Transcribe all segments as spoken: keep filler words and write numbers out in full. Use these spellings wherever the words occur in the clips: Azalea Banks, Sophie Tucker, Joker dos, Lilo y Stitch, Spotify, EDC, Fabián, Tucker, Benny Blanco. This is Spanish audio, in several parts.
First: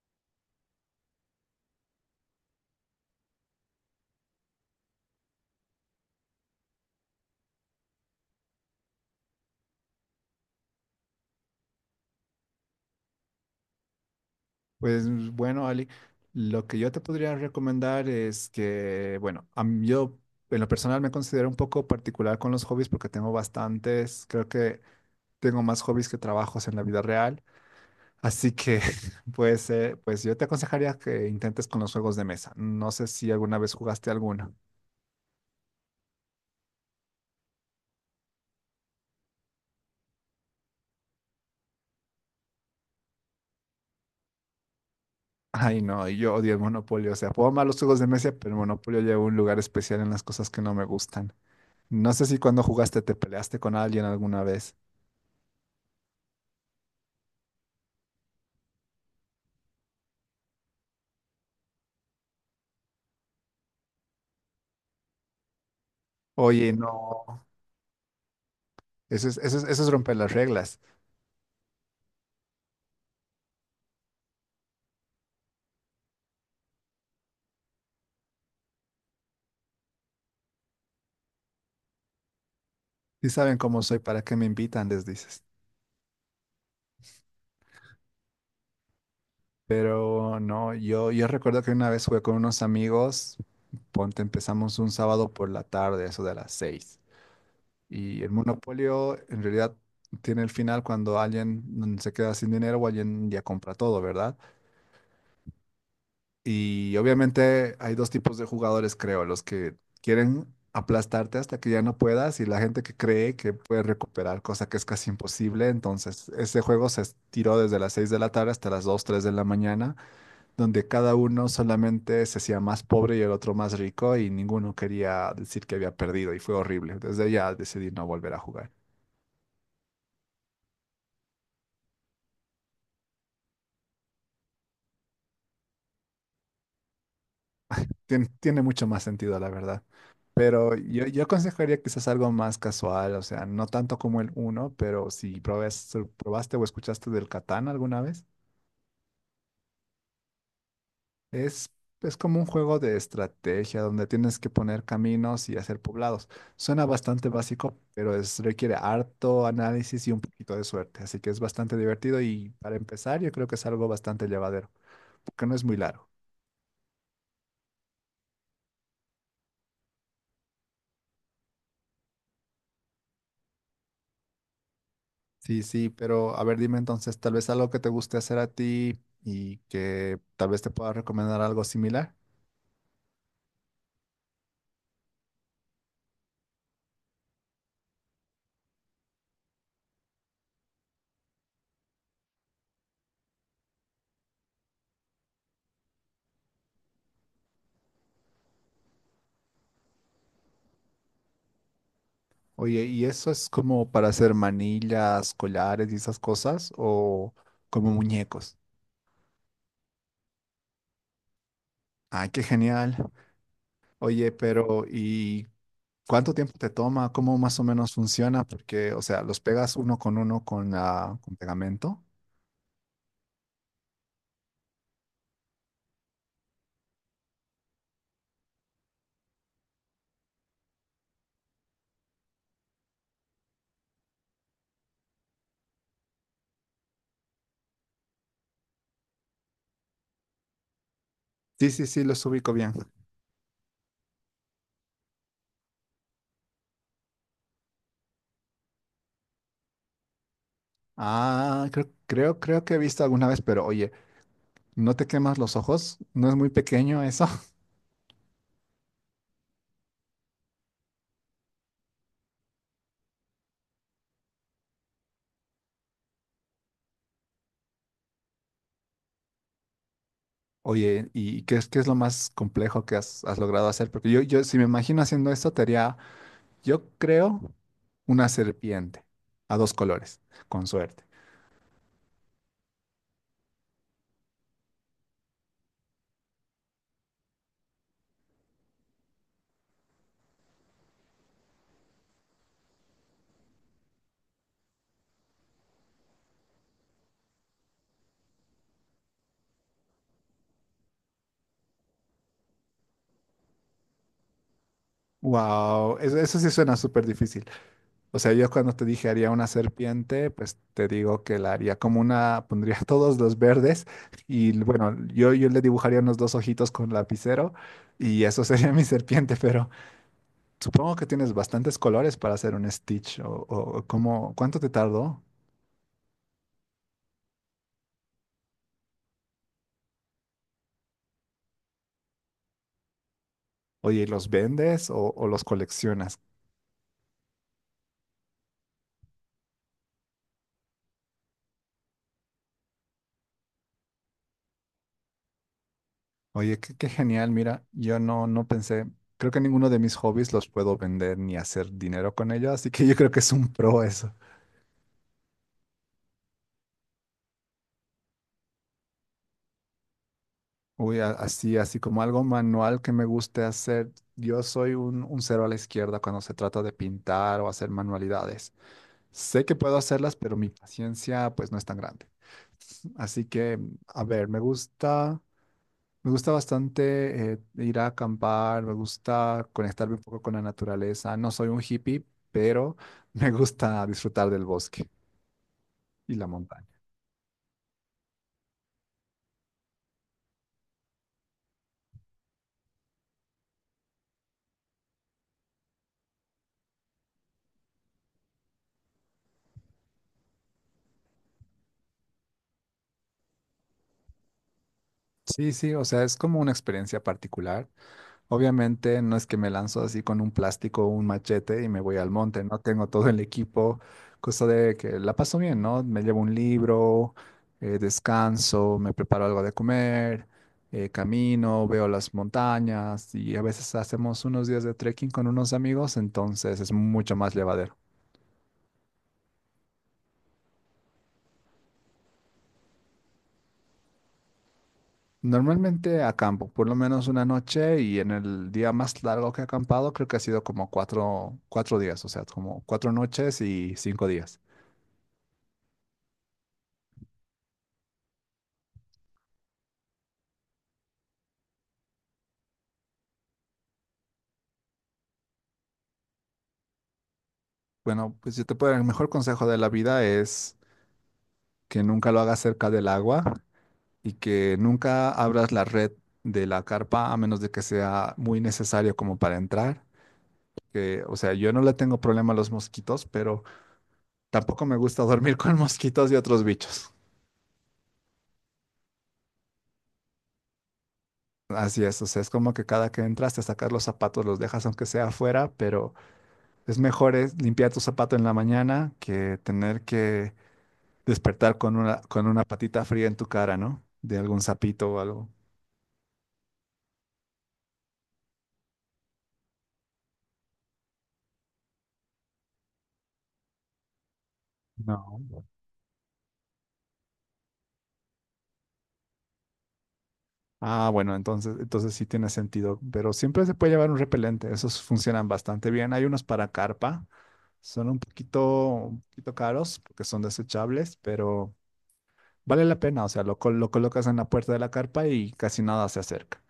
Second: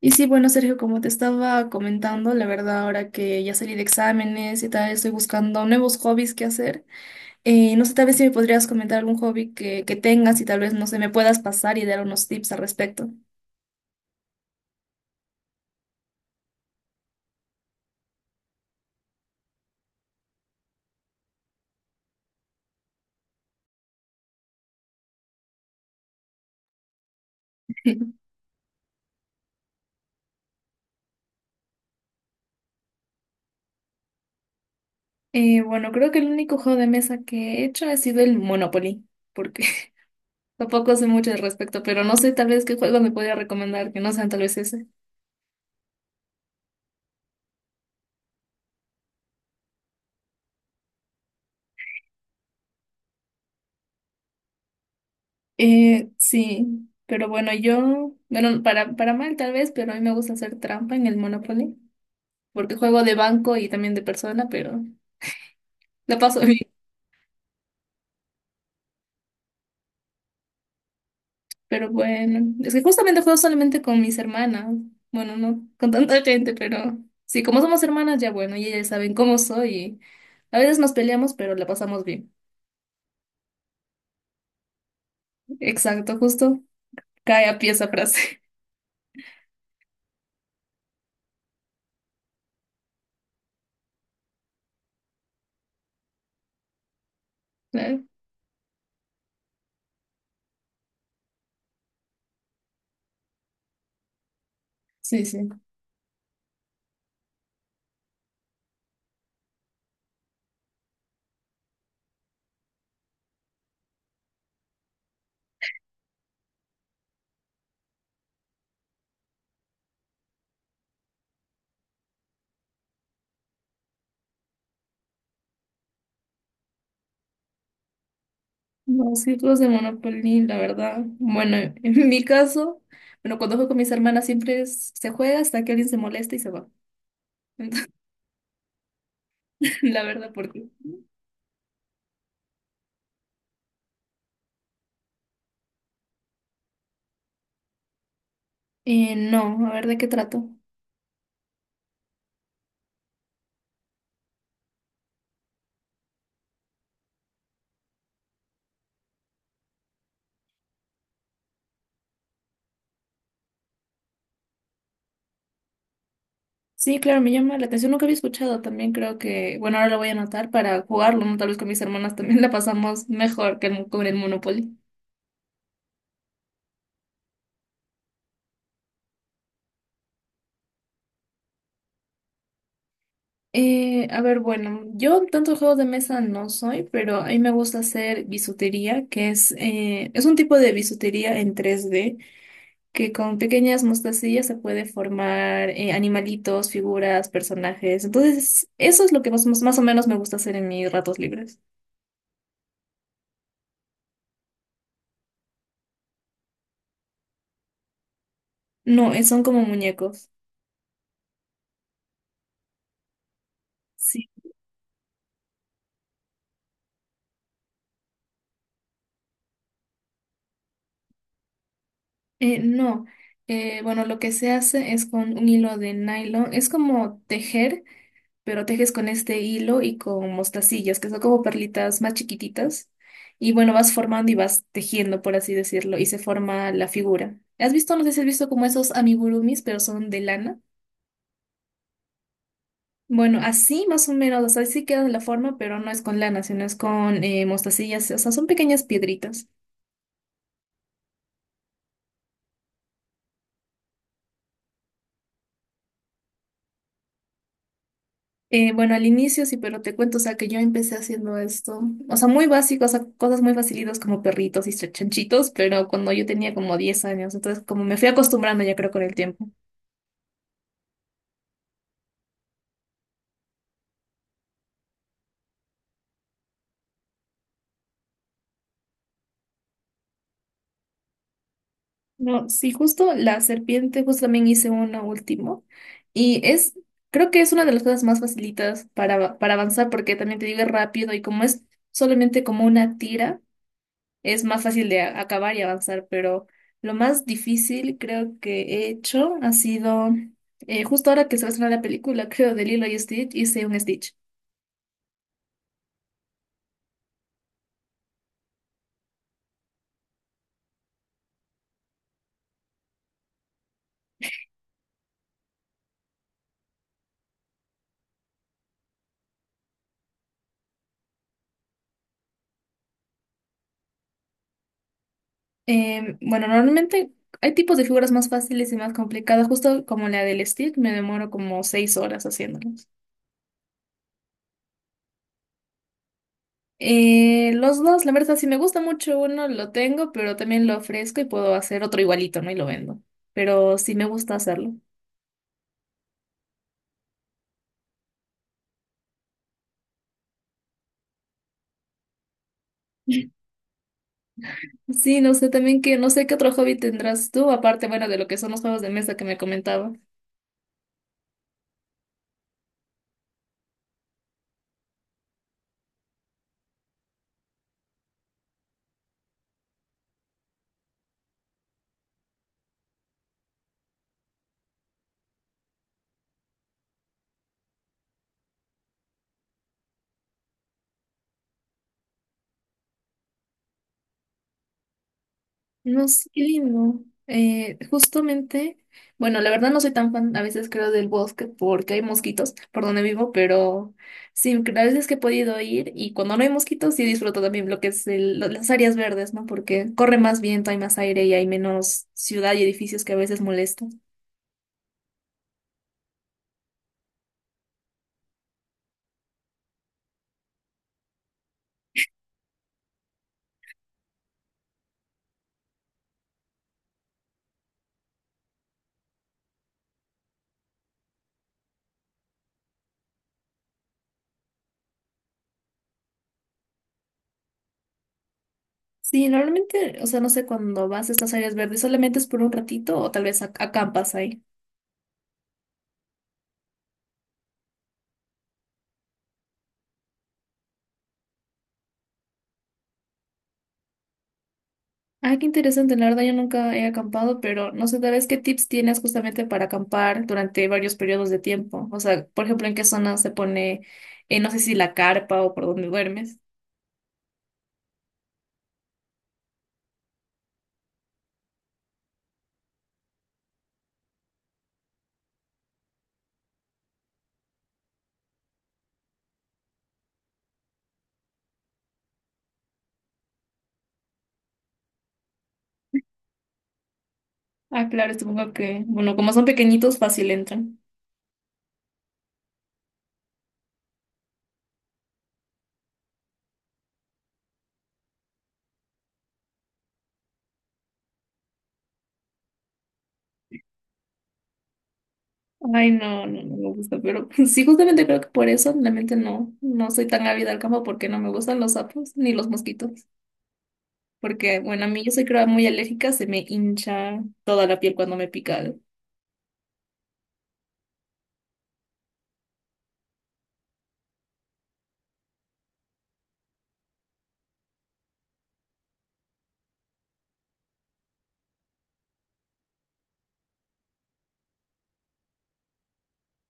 Y sí, bueno, Sergio, como te estaba comentando, la verdad, ahora que ya salí de exámenes y tal, estoy buscando nuevos hobbies que hacer. Eh, no sé, tal vez si me podrías comentar algún hobby que, que tengas y tal vez, no sé, me puedas pasar y dar unos tips al respecto. Pues mm, bueno, Ali, lo que yo te podría recomendar es que, bueno, a mí- yo en lo personal me considero un poco particular con los hobbies porque tengo bastantes, creo que tengo más hobbies que trabajos en la vida real, así que pues, eh, pues yo te aconsejaría que intentes con los juegos de mesa. No sé si alguna vez jugaste alguno. Eh, bueno, creo que el único juego de mesa que he hecho ha sido el Monopoly, porque tampoco sé mucho al respecto, pero no sé tal vez qué juego me podría recomendar, que no sean tal vez ese. Ay, no, yo odio el Monopolio, o sea, puedo amar los juegos de mesa, pero el Monopolio lleva un lugar especial en las cosas que no me gustan. No sé si cuando jugaste te peleaste con alguien alguna vez. Eh, sí, pero bueno, yo, bueno, para, para mal tal vez, pero a mí me gusta hacer trampa en el Monopoly, porque juego de banco y también de persona, pero la paso bien. Oye, no. Eso es, eso es, eso es romper las reglas. Pero bueno, es que justamente juego solamente con mis hermanas. Bueno, no con tanta gente, pero sí, como somos hermanas, ya bueno, y ellas saben cómo soy. Y a veces nos peleamos, pero la pasamos bien. Si saben cómo soy, ¿para qué me invitan? Les dices. Exacto, justo cae a pie esa frase. Pero no, yo, yo recuerdo que una vez jugué con unos amigos, ponte, empezamos un sábado por la tarde, eso de las seis. Claro. Y el monopolio en realidad tiene el final cuando alguien mm, se queda sin dinero o alguien ya compra todo, ¿verdad? Sí, sí. Y obviamente hay dos tipos de jugadores, creo, los que quieren aplastarte hasta que ya no puedas y la gente que cree que puede recuperar, cosa que es casi imposible. Entonces, ese juego se estiró desde las seis de la tarde hasta las dos tres de la mañana, donde cada uno solamente se hacía más pobre y el otro más rico y ninguno quería decir que había perdido y fue horrible. Desde ya decidí no volver a jugar. No, sí, juegos de Monopoly, la verdad. Bueno, en mi caso, bueno, cuando juego con mis hermanas siempre es- se juega hasta que alguien se molesta y se va. Tien- tiene mucho más sentido, la verdad. La verdad, porque. Pero yo, yo aconsejaría quizás algo más casual, o sea, no tanto como el uno, pero si probes- probaste o escuchaste del Catán alguna vez, Eh, no, a ver de qué trato. es, es como un juego de estrategia donde tienes que poner caminos y hacer poblados. Suena bastante básico, pero es, requiere harto análisis y un poquito de suerte, así que es bastante divertido y para empezar yo creo que es algo bastante llevadero, porque no es muy largo. Sí, claro, me llama la atención. Nunca había escuchado también, creo que, bueno, ahora lo voy a anotar para jugarlo, ¿no? Tal vez con mis hermanas también la pasamos mejor que el- con el Monopoly. Sí, sí, pero a ver, dime entonces, tal vez algo que te guste hacer a ti y que tal vez te pueda recomendar algo similar. Eh, a ver, bueno, yo tanto juegos de mesa no soy, pero a mí me gusta hacer bisutería, que es, eh, es un tipo de bisutería en tres D, que con pequeñas mostacillas se puede formar eh, animalitos, figuras, personajes. Entonces, eso es lo que más, más o menos me gusta hacer en mis ratos libres. Oye, ¿y eso es como para hacer manillas, collares y esas cosas o como muñecos? No, eh, son como muñecos. Ay, qué genial. Sí. Oye, pero ¿y cuánto tiempo te toma? ¿Cómo más o menos funciona? Porque, o sea, los pegas uno con uno con la, con pegamento. Eh, no, Eh, bueno, lo que se hace es con un hilo de nylon, es como tejer, pero tejes con este hilo y con mostacillas, que son como perlitas más chiquititas, y bueno, vas formando y vas tejiendo, por así decirlo, y se forma la figura. ¿Has visto? No sé si has visto como esos amigurumis, pero son de lana. Sí, sí, sí, los ubico bien. Bueno, así más o menos, o sea, sí queda la forma, pero no es con lana, sino es con eh, mostacillas, o sea, son pequeñas piedritas. Ah, creo, creo, creo que he visto alguna vez, pero oye, ¿no te quemas los ojos? ¿No es muy pequeño eso? Eh, bueno, al inicio sí, pero te cuento, o sea, que yo empecé haciendo esto, o sea, muy básico, o sea, cosas muy facilitas como perritos y ch- chanchitos, pero cuando yo tenía como diez años, entonces como me fui acostumbrando ya creo con el tiempo. Oye, ¿y qué es, qué es lo más complejo que has, has logrado hacer? Porque yo, yo, si me imagino haciendo esto, te haría, yo creo, una serpiente a dos colores, con suerte. No, sí, justo la serpiente, justo también hice uno último, y es, creo que es una de las cosas más facilitas para, para avanzar, porque también te digo es rápido, y como es solamente como una tira, es más fácil de a- acabar y avanzar, pero lo más difícil creo que he hecho ha sido, eh, justo ahora que se va a estrenar la película, creo, de Lilo y Stitch, hice un Stitch. Wow, eso, eso sí suena súper difícil. O sea, yo cuando te dije haría una serpiente, pues te digo que la haría como una, pondría todos los verdes y bueno, yo, yo le dibujaría unos dos ojitos con lapicero y eso sería mi serpiente, pero supongo que tienes bastantes colores para hacer un Stitch o, o o cómo, ¿cuánto te tardó? Eh, bueno, normalmente hay tipos de figuras más fáciles y más complicadas, justo como la del Stitch, me demoro como seis horas haciéndolos. Oye, ¿y ¿los vendes o, o los coleccionas? Eh, los dos, la verdad, si me gusta mucho uno, lo tengo, pero también lo ofrezco y puedo hacer otro igualito, ¿no? Y lo vendo. Pero sí me gusta hacerlo. Oye, qué, qué genial, mira, yo no, no pensé, creo que ninguno de mis hobbies los puedo vender ni hacer dinero con ellos, así que yo creo que es un pro eso. Sí, no sé también que, no sé qué otro hobby tendrás tú, aparte, bueno, de lo que son los juegos de mesa que me comentaba. Uy, a- así, así como algo manual que me guste hacer, yo soy un, un cero a la izquierda cuando se trata de pintar o hacer manualidades. Sé que puedo hacerlas, pero mi paciencia pues no es tan grande. Así que, a ver, me gusta. Me gusta bastante eh, ir a acampar, me gusta conectarme un poco con la naturaleza. No soy un hippie, pero me gusta disfrutar del bosque No y la sé, qué montaña. lindo. Eh, justamente, bueno, la verdad no soy tan fan, a veces creo, del bosque porque hay mosquitos por donde vivo, pero sí, a veces que he podido ir y cuando no hay mosquitos sí disfruto también lo que es el- lo- las áreas verdes, ¿no? Porque corre más viento, hay más aire y hay menos ciudad y edificios que a veces molestan. Sí, sí, o sea, es como una experiencia particular. Obviamente no es que me lanzo así con un plástico o un machete y me voy al monte, no tengo todo el equipo, cosa de que la paso bien, ¿no? Me llevo un libro, eh, descanso, me preparo algo de comer, eh, camino, veo las montañas y a veces hacemos unos días de trekking con unos amigos, entonces es mucho más llevadero. Sí, normalmente, o sea, no sé, cuando vas a estas áreas verdes, solamente es por un ratito o tal vez ac- acampas ahí. Normalmente acampo por lo menos una noche y en el día más largo que he acampado creo que ha sido como cuatro, cuatro días, o sea, como cuatro noches y cinco días. Ah, qué interesante, la verdad yo nunca he acampado, pero no sé, tal vez qué tips tienes justamente para acampar durante varios periodos de tiempo. O sea, por ejemplo, en qué zona se pone, eh, no sé si la carpa o por dónde duermes. Bueno, pues yo te puedo, el mejor consejo de la vida es que nunca lo hagas cerca del agua y que nunca abras la red de la carpa a menos de que sea muy necesario como para entrar. Que, o sea, yo no le tengo problema a los mosquitos, pero tampoco me gusta dormir con mosquitos y otros bichos. Ah, claro, supongo que, bueno, como son pequeñitos, fácil entran. Así es, o sea, es como que cada que entras te sacas los zapatos, los dejas aunque sea afuera, pero es mejor es limpiar tu zapato en la mañana que tener que despertar con una, con una patita fría en tu cara, ¿no? De algún sapito o algo. Ay, no, no, no me gusta, pero sí, justamente creo que por eso realmente no, no soy tan ávida al campo porque no me gustan los sapos ni los mosquitos. Porque, bueno, a mí yo No. soy creo muy alérgica, se me hincha toda la piel cuando me pica. Ah, bueno, entonces, entonces sí tiene sentido, pero siempre se puede llevar un repelente, esos funcionan bastante bien. Hay unos para carpa, son un poquito, un poquito caros porque son desechables, pero vale la pena, o sea, lo, col- lo colocas en la puerta de la carpa y casi nada se acerca.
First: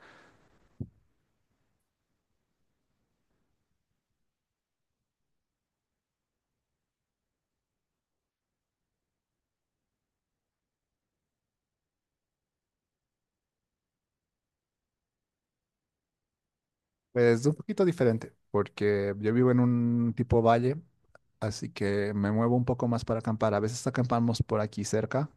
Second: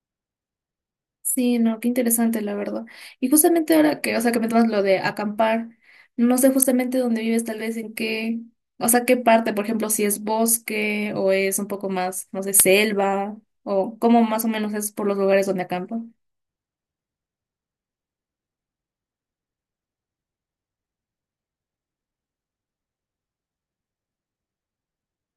Sí, no, qué interesante, la verdad. Y justamente ahora que, o sea, que me tomas lo de acampar, no sé justamente dónde vives, tal vez en qué, o sea, qué parte, por ejemplo, si es bosque o es un poco más, no sé, selva, o cómo más o menos es por los lugares donde acampa. Pues, es un poquito diferente porque yo vivo en un tipo valle, así que me muevo un poco más para acampar. A veces acampamos por aquí cerca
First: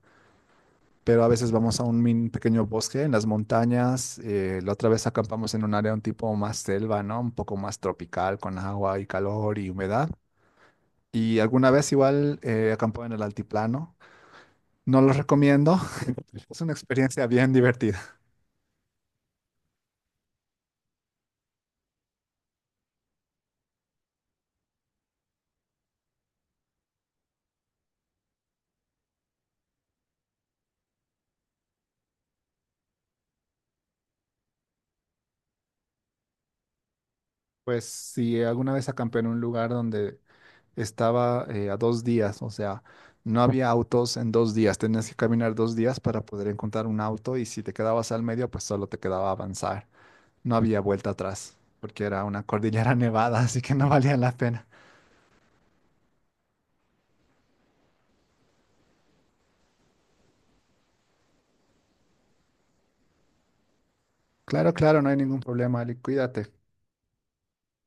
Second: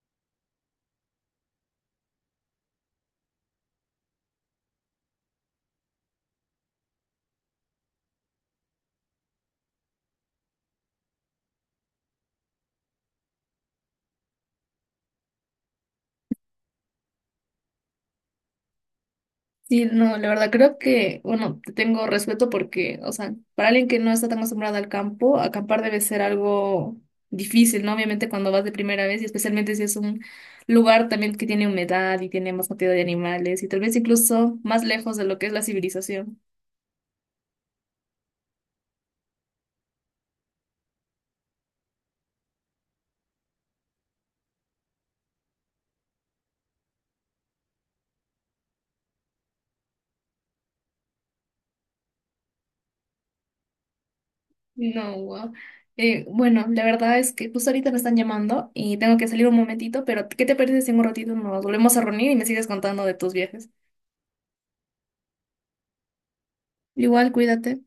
pero a veces vamos a un min- pequeño bosque en las montañas. Eh, la otra vez acampamos en un área un tipo más selva, ¿no? Un poco más tropical, con agua y calor y humedad. Y alguna vez igual eh, acampó en el altiplano. No lo recomiendo. Es una experiencia bien divertida. Sí, no, la verdad creo que, bueno, te tengo respeto porque, o sea, para alguien que no está tan acostumbrada al campo, acampar debe ser algo difícil, ¿no? Obviamente cuando vas de primera vez y especialmente si es un lugar también que tiene humedad y tiene más cantidad de animales y tal vez incluso más lejos de lo que es la civilización. Pues si alguna vez acampé en un lugar donde estaba eh, a dos días, o sea, no había autos en dos días. Tenías que caminar dos días para poder encontrar un auto y si te quedabas al medio, pues solo te quedaba avanzar. No había vuelta atrás, porque era una cordillera nevada, así que no valía la pena. No, wow. Eh, bueno, la verdad es que justo ahorita me están llamando y tengo que salir un momentito, pero ¿qué te parece si en un ratito nos volvemos a reunir y me sigues contando de tus viajes? Claro, claro, no hay ningún problema, Ali, cuídate. Igual, cuídate.